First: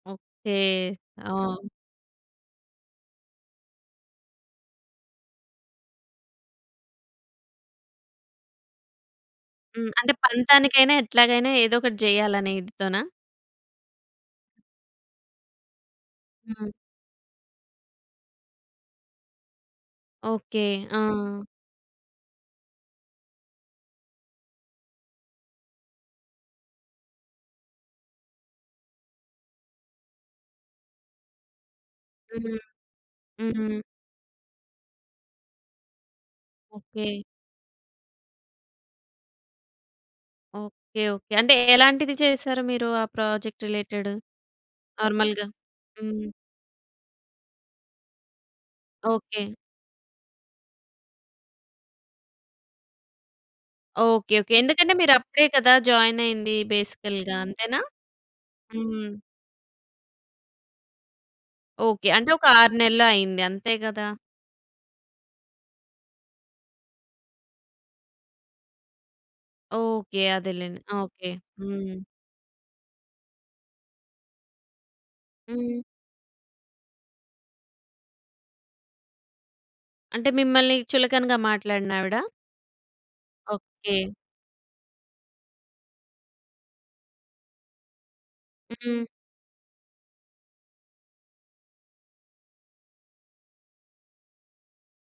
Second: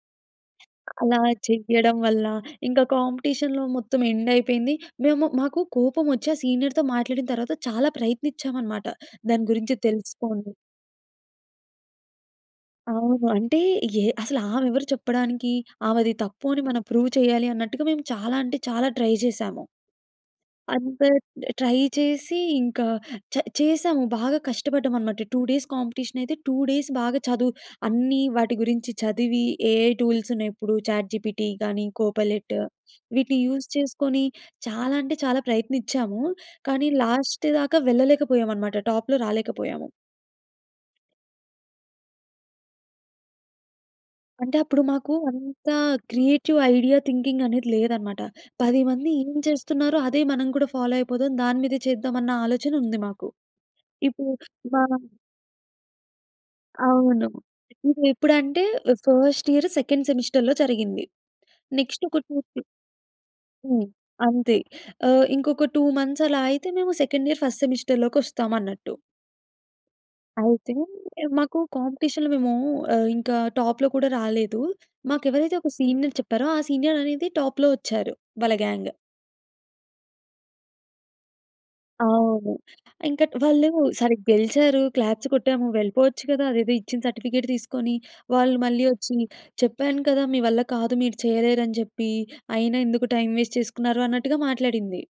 Okay. అలా ఆ! చెయ్యడం వల్ల. ఇంకా కాంపిటీషన్‌లో మొత్తం ఎండ్ అయిపోయింది. మేము మాకు కోపం వచ్చి, ఆ సీనియర్‌తో మాట్లాడిన తరువాత చాలా ప్రయత్నించాం అనమాట. దాని గురించి హ్మ్. అంటే తెలుసుకోవాలి. పంతానికైనా ఎట్లాగైనా ఏదో ఒకటి జెయ్యాలనే ఇదితోనా? అవును. అంటే ఏ అసలామెవరు చెప్పడానికి? ఆమెది తప్పు అని హ్మ్. మనం ప్రూవ్ చెయ్యాలి అన్నట్టుగా, మేము చాలా అంటే చాలా ట్రై చేసాము. ఓకే. అంత ఆ! ట్రై చేసి, ఇంకా చ చేసాము. బాగా కష్టపడ్డాం అనమాట. 2 డేస్ కాంపిటీషన‌యితే, 2 డేస్ బాగా చదువు అన్నీ వాటి గురించి చదివి, ఏఐ టూల్స్ ఉన్నయి ఇప్పుడు. చాట్ జీపీటీ గాని, కోపైలెట్ హ్మ్. వీటిని యూజ్ హ్మ్. చేసుకొని, చాలా అంటే చాలా ప్రయత్నించాము. కానీ ఓకే. లాస్ట్ దాకా వెళ్ళలేకపోయామనమాట. టాప్‌లో రాలేకపోయాము. ఓకే. ఓకే. అంటే ఎలాంటిది చేసారు మీరు ఆ ప్రాజెక్ట్ రిలేటెడ్ అంటే, అప్పుడు మాకు నార్మల్‌గా? అంత హ్మ్. క్రియేటివ్ ఐడియా థింకింగ్ అనేది లేదనమాట. పది మంది ఏం ఓకే. చేస్తున్నారో, అదే మనం కూడా ఫాలో అయిపోదాం. దాని మీదే చేద్దాం అన్న ఆలోచన ఉంది మాకు. ఇప్పుడు ఓకే. ఓకే. మా ఎందుకంటే మీరప్పుడే కదా జాయిన్ అయ్యింది. అవును. బేసికల్‌గా అంతేనా? ఇదెప్పుడంటే, ఆహ్, హ్మ్. ఫస్ట్ ఇయర్ సెకండ్ సెమిస్టర్‌లో జరిగింది. Next okay. ఒకటి అంటే ఒక చూసి 6 నెలలు అయింది. అంతే హ్మ్. గదా! అంతే. ఆహ్, ఇంకొక 2 మంత్స్ అలా అయితే, మేము సెకండ్ ఇయర్ ఫస్ట్ సెమిస్టర్‌లోకొస్తామన్నట్టు. ఓకే. అయితే, అదేలేండి. ఓకే. మాకు హ్మ్. కాంపిటీషన్‌లో మేము ఆహ్, ఇంకా టాప్‌లో కూడా రాలేదు. మాకెవరైతే ఒక హ్మ్. సీనియర్ చెప్పారో, ఆ సీనియర్ అనేది టాప్‌లో వచ్చారు. వాళ్ళ గ్యాంగ్. అంటే మిమ్మల్ని చులకనగా మాట్లాడినావిడ? అవును. ఇంకా వాళ్ళు ఓకే. సరే గెలిచారు. క్లాప్స్ కొట్టాము. వెళ్ళిపోవచ్చు గదా! అదేదో ఇచ్చిన సర్టిఫికేట్ తీసుకొని. వాళ్ళు మళ్ళీ హ్మ్. వచ్చి చెప్పాను కదా! మీ వల్ల కాదు, మీరు చేయలేరని జెప్పి, అయినా ఎందుకు టైమ్ వేస్ట్ చేసుకున్నారు అన్నట్టుగా మాట్లాడింది.